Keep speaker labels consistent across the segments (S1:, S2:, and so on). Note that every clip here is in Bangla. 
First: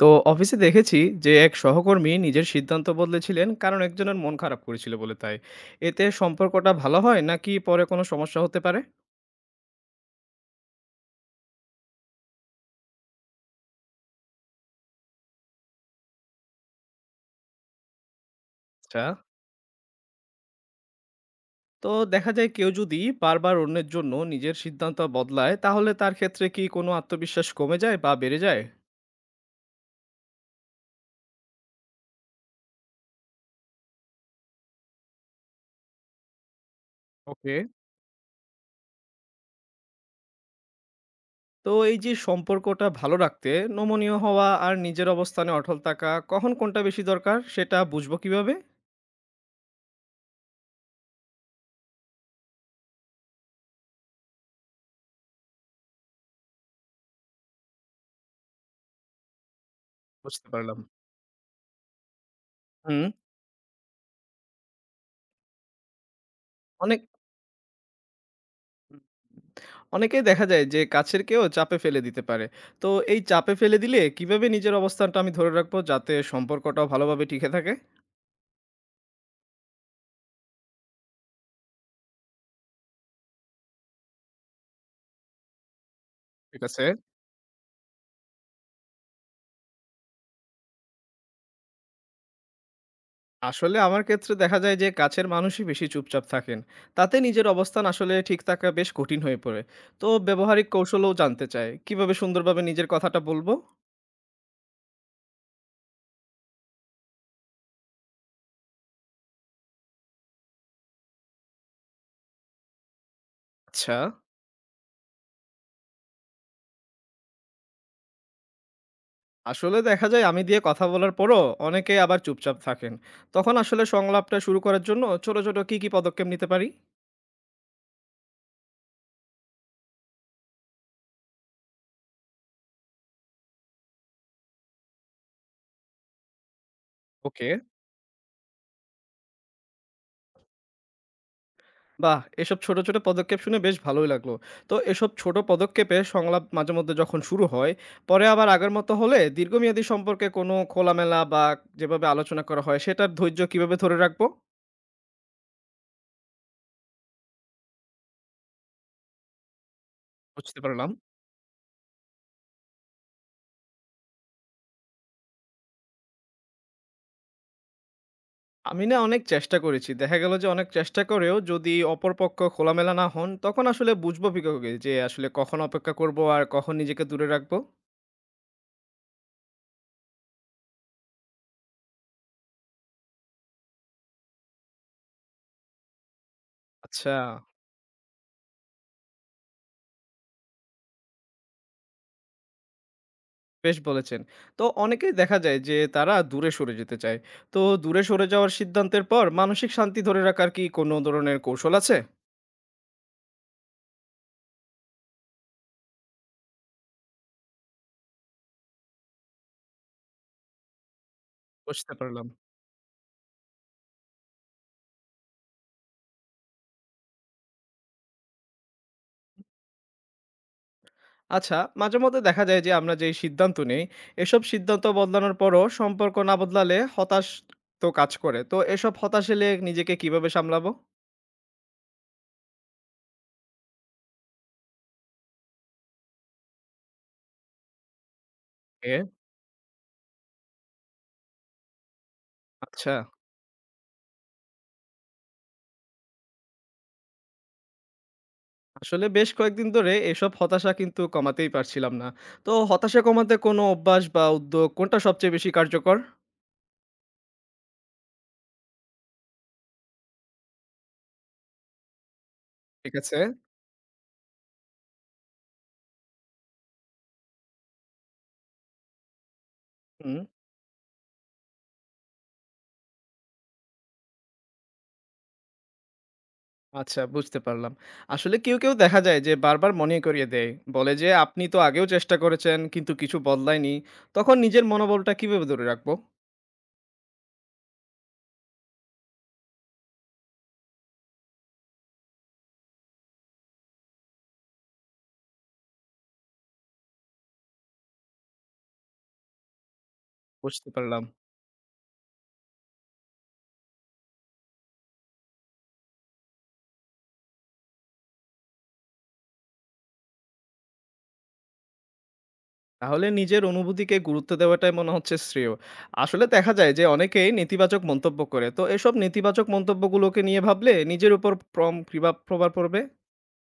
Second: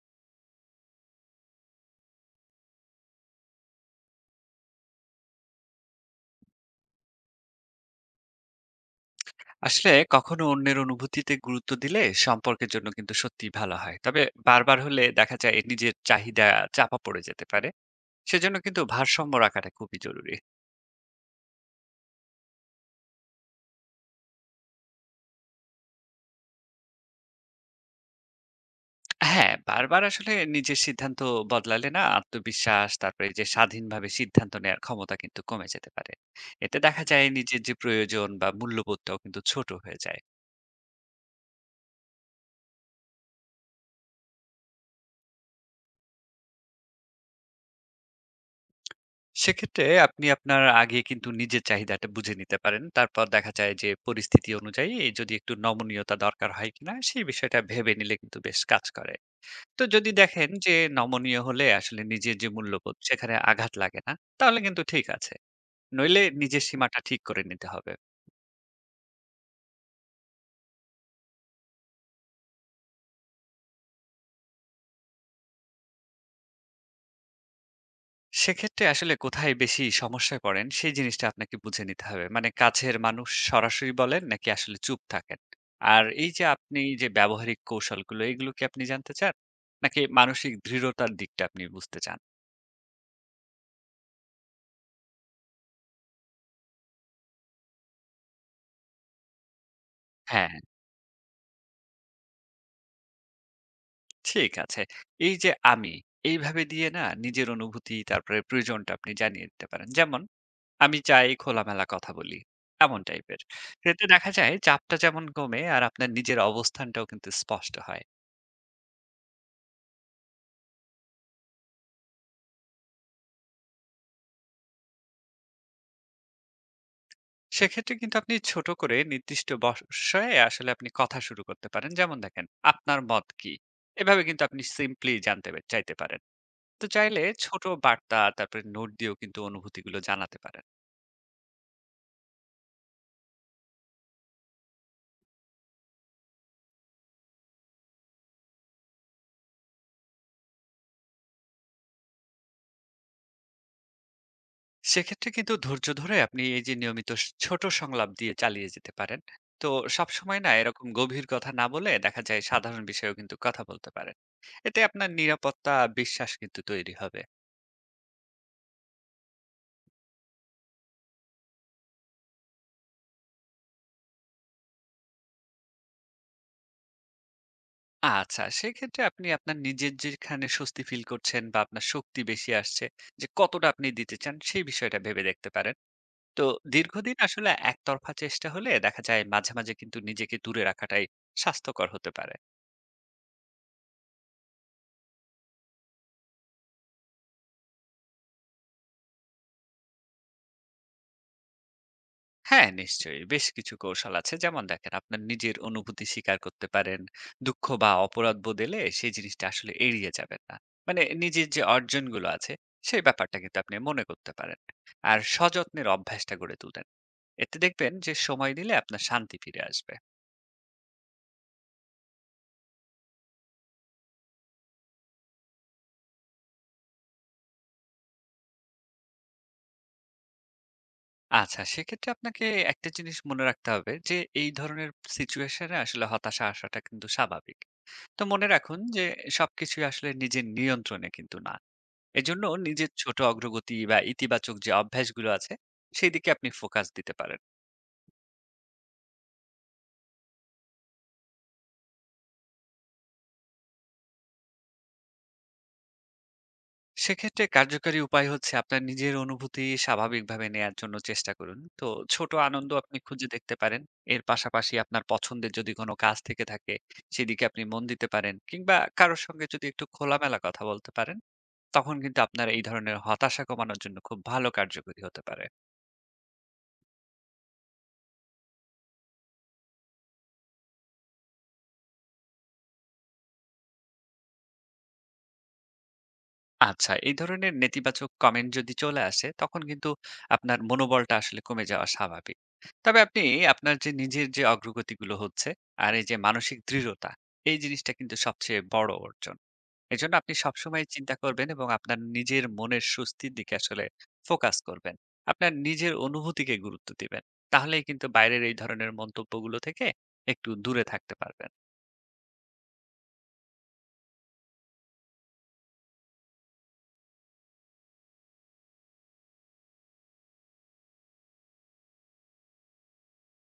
S1: তো অফিসে দেখেছি যে এক সহকর্মী নিজের সিদ্ধান্ত বদলেছিলেন কারণ একজনের মন খারাপ করেছিল বলে তাই এতে সম্পর্কটা ভালো হয় নাকি পরে কোনো সমস্যা হতে পারে?
S2: আসলে কখনো অন্যের অনুভূতিতে গুরুত্ব দিলে সম্পর্কের জন্য কিন্তু সত্যিই ভালো হয়, তবে বারবার হলে দেখা যায় নিজের চাহিদা চাপা পড়ে যেতে পারে। সেজন্য কিন্তু
S1: আচ্ছা।
S2: ভারসাম্য রাখাটা খুবই জরুরি।
S1: তো দেখা যায় কেউ যদি বারবার অন্যের জন্য নিজের সিদ্ধান্ত বদলায় তাহলে তার ক্ষেত্রে কি কোনো আত্মবিশ্বাস কমে যায় বা বেড়ে যায়?
S2: হ্যাঁ, বারবার আসলে নিজের সিদ্ধান্ত বদলালে না আত্মবিশ্বাস, তারপরে এই যে স্বাধীনভাবে সিদ্ধান্ত নেওয়ার ক্ষমতা কিন্তু কমে যেতে পারে। এতে দেখা যায়
S1: ওকে।
S2: নিজের যে প্রয়োজন বা মূল্যবোধটাও কিন্তু ছোট হয়ে যায়।
S1: তো এই যে সম্পর্কটা ভালো রাখতে নমনীয় হওয়া আর নিজের অবস্থানে অটল থাকা কখন কোনটা বেশি দরকার সেটা বুঝবো কিভাবে?
S2: সেক্ষেত্রে আপনি আপনার আগে কিন্তু নিজের চাহিদাটা বুঝে নিতে পারেন। তারপর দেখা যায় যে পরিস্থিতি অনুযায়ী যদি একটু নমনীয়তা দরকার হয় কিনা, সেই বিষয়টা ভেবে নিলে কিন্তু বেশ কাজ করে। তো যদি
S1: বুঝতে
S2: দেখেন যে
S1: পারলাম।
S2: নমনীয় হলে আসলে নিজের যে মূল্যবোধ
S1: হুম।
S2: সেখানে আঘাত লাগে না, তাহলে কিন্তু ঠিক আছে। নইলে নিজের সীমাটা
S1: অনেক
S2: ঠিক করে নিতে হবে।
S1: অনেকেই দেখা যায় যে কাছের কেউ চাপে ফেলে দিতে পারে। তো এই চাপে ফেলে দিলে কিভাবে নিজের অবস্থানটা আমি ধরে রাখবো যাতে সম্পর্কটাও ভালোভাবে টিকে থাকে?
S2: সেক্ষেত্রে আসলে কোথায় বেশি সমস্যায় পড়েন, সেই জিনিসটা আপনাকে বুঝে নিতে হবে। মানে কাছের মানুষ সরাসরি বলেন নাকি আসলে চুপ থাকেন? আর এই যে
S1: ঠিক
S2: আপনি
S1: আছে।
S2: যে ব্যবহারিক কৌশলগুলো, এগুলো কি আপনি জানতে চান? নাকি মানসিক দৃঢ়তার দিকটা আপনি বুঝতে চান?
S1: আসলে আমার ক্ষেত্রে দেখা যায় যে কাছের মানুষই বেশি চুপচাপ থাকেন। তাতে নিজের অবস্থান আসলে ঠিক থাকা বেশ কঠিন হয়ে পড়ে। তো
S2: হ্যাঁ,
S1: ব্যবহারিক কৌশলও জানতে চাই। কিভাবে সুন্দরভাবে নিজের কথাটা বলবো?
S2: ঠিক আছে। এই যে আমি, এইভাবে দিয়ে না নিজের অনুভূতি, তারপরে প্রয়োজনটা আপনি জানিয়ে দিতে পারেন। যেমন, আমি চাই খোলামেলা কথা বলি, এমন টাইপের।
S1: আচ্ছা,
S2: এতে দেখা যায় চাপটা যেমন কমে আর আপনার নিজের অবস্থানটাও কিন্তু স্পষ্ট হয়।
S1: আসলে দেখা যায় আমি দিয়ে কথা বলার পরও অনেকেই আবার চুপচাপ থাকেন। তখন আসলে সংলাপটা শুরু করার জন্য ছোট, ছোট কি, কি পদক্ষেপ নিতে পারি?
S2: সেক্ষেত্রে কিন্তু আপনি ছোট করে নির্দিষ্ট বিষয়ে আসলে আপনি কথা শুরু করতে পারেন। যেমন দেখেন, আপনার মত কি? এভাবে কিন্তু আপনি সিম্পলি জানতে পে চাইতে পারেন। তো চাইলে
S1: ওকে।
S2: ছোট বার্তা, তারপরে নোট দিয়েও কিন্তু অনুভূতিগুলো জানাতে পারেন।
S1: বাহ! এসব ছোট, ছোট পদক্ষেপ শুনে বেশ ভালোই লাগলো। তো এসব ছোট পদক্ষেপে সংলাপ মাঝে মধ্যে যখন শুরু হয়, পরে আবার আগের মতো হলে দীর্ঘমেয়াদী সম্পর্কে কোনো খোলামেলা বা যেভাবে আলোচনা করা হয়, সেটার ধৈর্য কিভাবে ধরে রাখবো?
S2: সেক্ষেত্রে কিন্তু ধৈর্য ধরে আপনি এই যে নিয়মিত স ছোট সংলাপ দিয়ে চালিয়ে যেতে পারেন। তো সবসময় না
S1: বুঝতে
S2: এরকম
S1: পারলাম।
S2: গভীর কথা না বলে দেখা যায় সাধারণ বিষয়েও কিন্তু কথা বলতে পারেন। এতে আপনার নিরাপত্তা, বিশ্বাস কিন্তু তৈরি হবে।
S1: আমি না অনেক চেষ্টা করেছি। দেখা গেল যে অনেক চেষ্টা করেও যদি অপর পক্ষ খোলামেলা না হন, তখন আসলে বুঝবো কিভাবে যে আসলে কখন অপেক্ষা করবো আর কখন নিজেকে দূরে রাখবো?
S2: আচ্ছা, সেক্ষেত্রে আপনি আপনার নিজের যেখানে স্বস্তি ফিল করছেন বা আপনার শক্তি বেশি আসছে, যে কতটা আপনি দিতে চান সেই বিষয়টা ভেবে দেখতে পারেন। তো
S1: আচ্ছা।
S2: দীর্ঘদিন আসলে একতরফা চেষ্টা হলে দেখা যায় মাঝে মাঝে কিন্তু নিজেকে দূরে রাখাটাই স্বাস্থ্যকর হতে পারে।
S1: বেশ বলেছেন। তো অনেকেই দেখা যায় যে তারা দূরে সরে যেতে চায়। তো দূরে সরে যাওয়ার সিদ্ধান্তের পর মানসিক শান্তি ধরে রাখার কি কোনো ধরনের কৌশল আছে?
S2: হ্যাঁ, নিশ্চয়ই। বেশ কিছু কৌশল আছে। যেমন দেখেন, আপনার নিজের অনুভূতি স্বীকার করতে পারেন। দুঃখ বা অপরাধবোধ এলে সেই জিনিসটা আসলে এড়িয়ে যাবেন না। মানে নিজের যে
S1: বুঝতে
S2: অর্জনগুলো
S1: পারলাম।
S2: আছে, সেই ব্যাপারটা কিন্তু আপনি মনে করতে পারেন। আর সযত্নের অভ্যাসটা গড়ে তুলেন। এতে দেখবেন যে সময় দিলে আপনার শান্তি ফিরে আসবে।
S1: আচ্ছা, মাঝেমধ্যে দেখা যায় যে আমরা যেই সিদ্ধান্ত নেই, এসব সিদ্ধান্ত বদলানোর পরও সম্পর্ক না বদলালে হতাশ তো কাজ করে। তো এসব হতাশ এলে নিজেকে কিভাবে সামলাবো?
S2: আচ্ছা, সেক্ষেত্রে আপনাকে একটা জিনিস মনে রাখতে হবে যে এই ধরনের সিচুয়েশনে আসলে হতাশা আসাটা কিন্তু স্বাভাবিক। তো মনে রাখুন
S1: এ
S2: যে সবকিছুই আসলে নিজের নিয়ন্ত্রণে কিন্তু না। এজন্য নিজের
S1: আচ্ছা।
S2: ছোট অগ্রগতি বা ইতিবাচক যে অভ্যাসগুলো আছে সেই দিকে আপনি ফোকাস দিতে পারেন।
S1: আসলে বেশ কয়েকদিন ধরে এসব হতাশা কিন্তু কমাতেই পারছিলাম না। তো হতাশা কমাতে কোনো অভ্যাস বা উদ্যোগ কোনটা সবচেয়ে বেশি কার্যকর?
S2: সেক্ষেত্রে কার্যকরী উপায় হচ্ছে আপনার নিজের অনুভূতি স্বাভাবিকভাবে নেয়ার জন্য চেষ্টা করুন। তো ছোট আনন্দ
S1: ঠিক
S2: আপনি
S1: আছে।
S2: খুঁজে দেখতে পারেন। এর পাশাপাশি আপনার পছন্দের যদি কোনো কাজ থেকে থাকে সেদিকে আপনি মন দিতে পারেন, কিংবা কারোর সঙ্গে যদি একটু
S1: হুম।
S2: খোলামেলা কথা বলতে পারেন, তখন কিন্তু আপনার এই ধরনের হতাশা কমানোর জন্য খুব ভালো কার্যকরী হতে পারে।
S1: আচ্ছা, বুঝতে পারলাম। আসলে কেউ, কেউ দেখা যায় যে বারবার মনে করিয়ে দেয়। বলে যে, "আপনি তো আগেও চেষ্টা করেছেন কিন্তু কিছু বদলায়নি।" তখন নিজের মনোবলটা কিভাবে ধরে রাখবো?
S2: আচ্ছা, এই ধরনের নেতিবাচক কমেন্ট যদি চলে আসে, তখন কিন্তু আপনার মনোবলটা আসলে কমে যাওয়া স্বাভাবিক। তবে আপনি আপনার যে নিজের যে অগ্রগতিগুলো হচ্ছে, আর এই যে মানসিক দৃঢ়তা, এই জিনিসটা কিন্তু সবচেয়ে বড় অর্জন। এজন্য আপনি
S1: বুঝতে
S2: সবসময়
S1: পারলাম।
S2: চিন্তা করবেন এবং আপনার নিজের মনের স্বস্তির দিকে আসলে ফোকাস করবেন। আপনার নিজের অনুভূতিকে গুরুত্ব দিবেন। তাহলেই কিন্তু বাইরের এই ধরনের মন্তব্যগুলো থেকে একটু দূরে থাকতে পারবেন।
S1: তাহলে নিজের অনুভূতিকে গুরুত্ব দেওয়াটাই মনে হচ্ছে শ্রেয়। আসলে দেখা যায় যে অনেকেই নেতিবাচক মন্তব্য করে। তো এসব নেতিবাচক মন্তব্যগুলোকে নিয়ে ভাবলে নিজের উপর প্রম কিবা প্রভাব পড়বে?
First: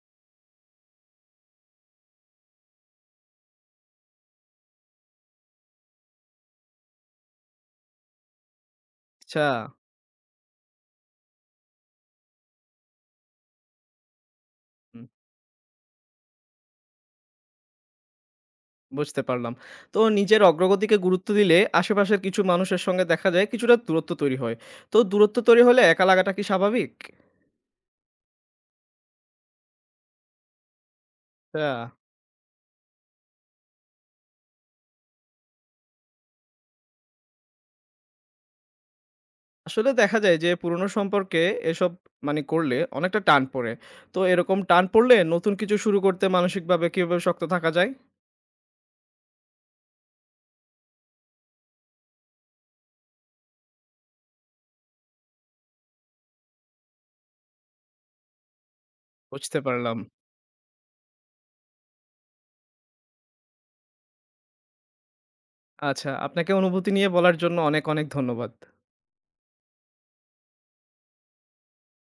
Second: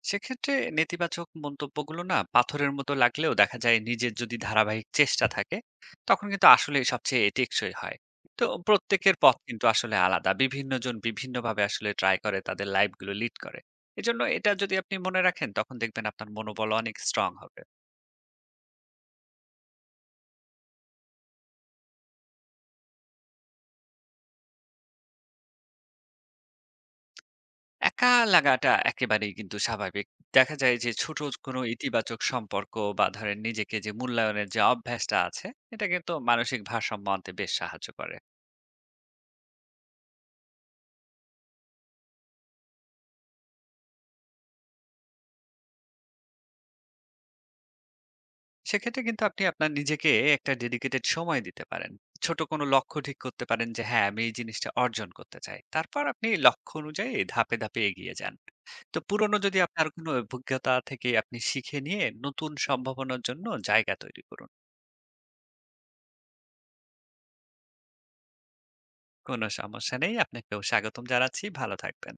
S2: সেক্ষেত্রে নেতিবাচক মন্তব্যগুলো না পাথরের মতো লাগলেও দেখা যায় নিজের যদি ধারাবাহিক চেষ্টা থাকে তখন কিন্তু আসলে সবচেয়ে টেকসই হয়। তো প্রত্যেকের পথ
S1: আচ্ছা।
S2: কিন্তু আসলে আলাদা, বিভিন্ন জন বিভিন্ন ভাবে আসলে ট্রাই করে তাদের লাইফ গুলো লিড করে। এজন্য এটা যদি আপনি
S1: হুম।
S2: মনে রাখেন তখন দেখবেন আপনার মনোবল অনেক স্ট্রং হবে।
S1: বুঝতে পারলাম। তো নিজের অগ্রগতিকে গুরুত্ব দিলে আশেপাশের কিছু মানুষের সঙ্গে দেখা যায় কিছুটা দূরত্ব তৈরি হয়। তো দূরত্ব তৈরি হলে একা লাগাটা কি স্বাভাবিক?
S2: একা লাগাটা একেবারেই কিন্তু স্বাভাবিক। দেখা যায় যে ছোট কোনো
S1: আচ্ছা।
S2: ইতিবাচক সম্পর্ক বা ধরেন নিজেকে যে মূল্যায়নের যে অভ্যাসটা আছে, এটা কিন্তু মানসিক ভারসাম্য আনতে বেশ সাহায্য করে।
S1: আসলে দেখা যায় যে পুরনো সম্পর্কে এসব মানে করলে অনেকটা টান পড়ে। তো এরকম টান পড়লে নতুন কিছু শুরু করতে মানসিকভাবে কিভাবে শক্ত থাকা যায়?
S2: সেক্ষেত্রে কিন্তু আপনি আপনার নিজেকে একটা ডেডিকেটেড সময় দিতে পারেন, ছোট কোনো লক্ষ্য ঠিক করতে পারেন যে হ্যাঁ আমি এই জিনিসটা অর্জন করতে চাই, তারপর আপনি লক্ষ্য অনুযায়ী ধাপে ধাপে এগিয়ে যান। তো পুরনো যদি
S1: বুঝতে
S2: আপনার
S1: পারলাম।
S2: কোনো অভিজ্ঞতা থেকে আপনি শিখে নিয়ে নতুন সম্ভাবনার জন্য জায়গা তৈরি করুন।
S1: আচ্ছা, আপনাকে অনুভূতি নিয়ে বলার জন্য অনেক, অনেক ধন্যবাদ।
S2: কোনো সমস্যা নেই, আপনাকেও স্বাগতম জানাচ্ছি। ভালো থাকবেন।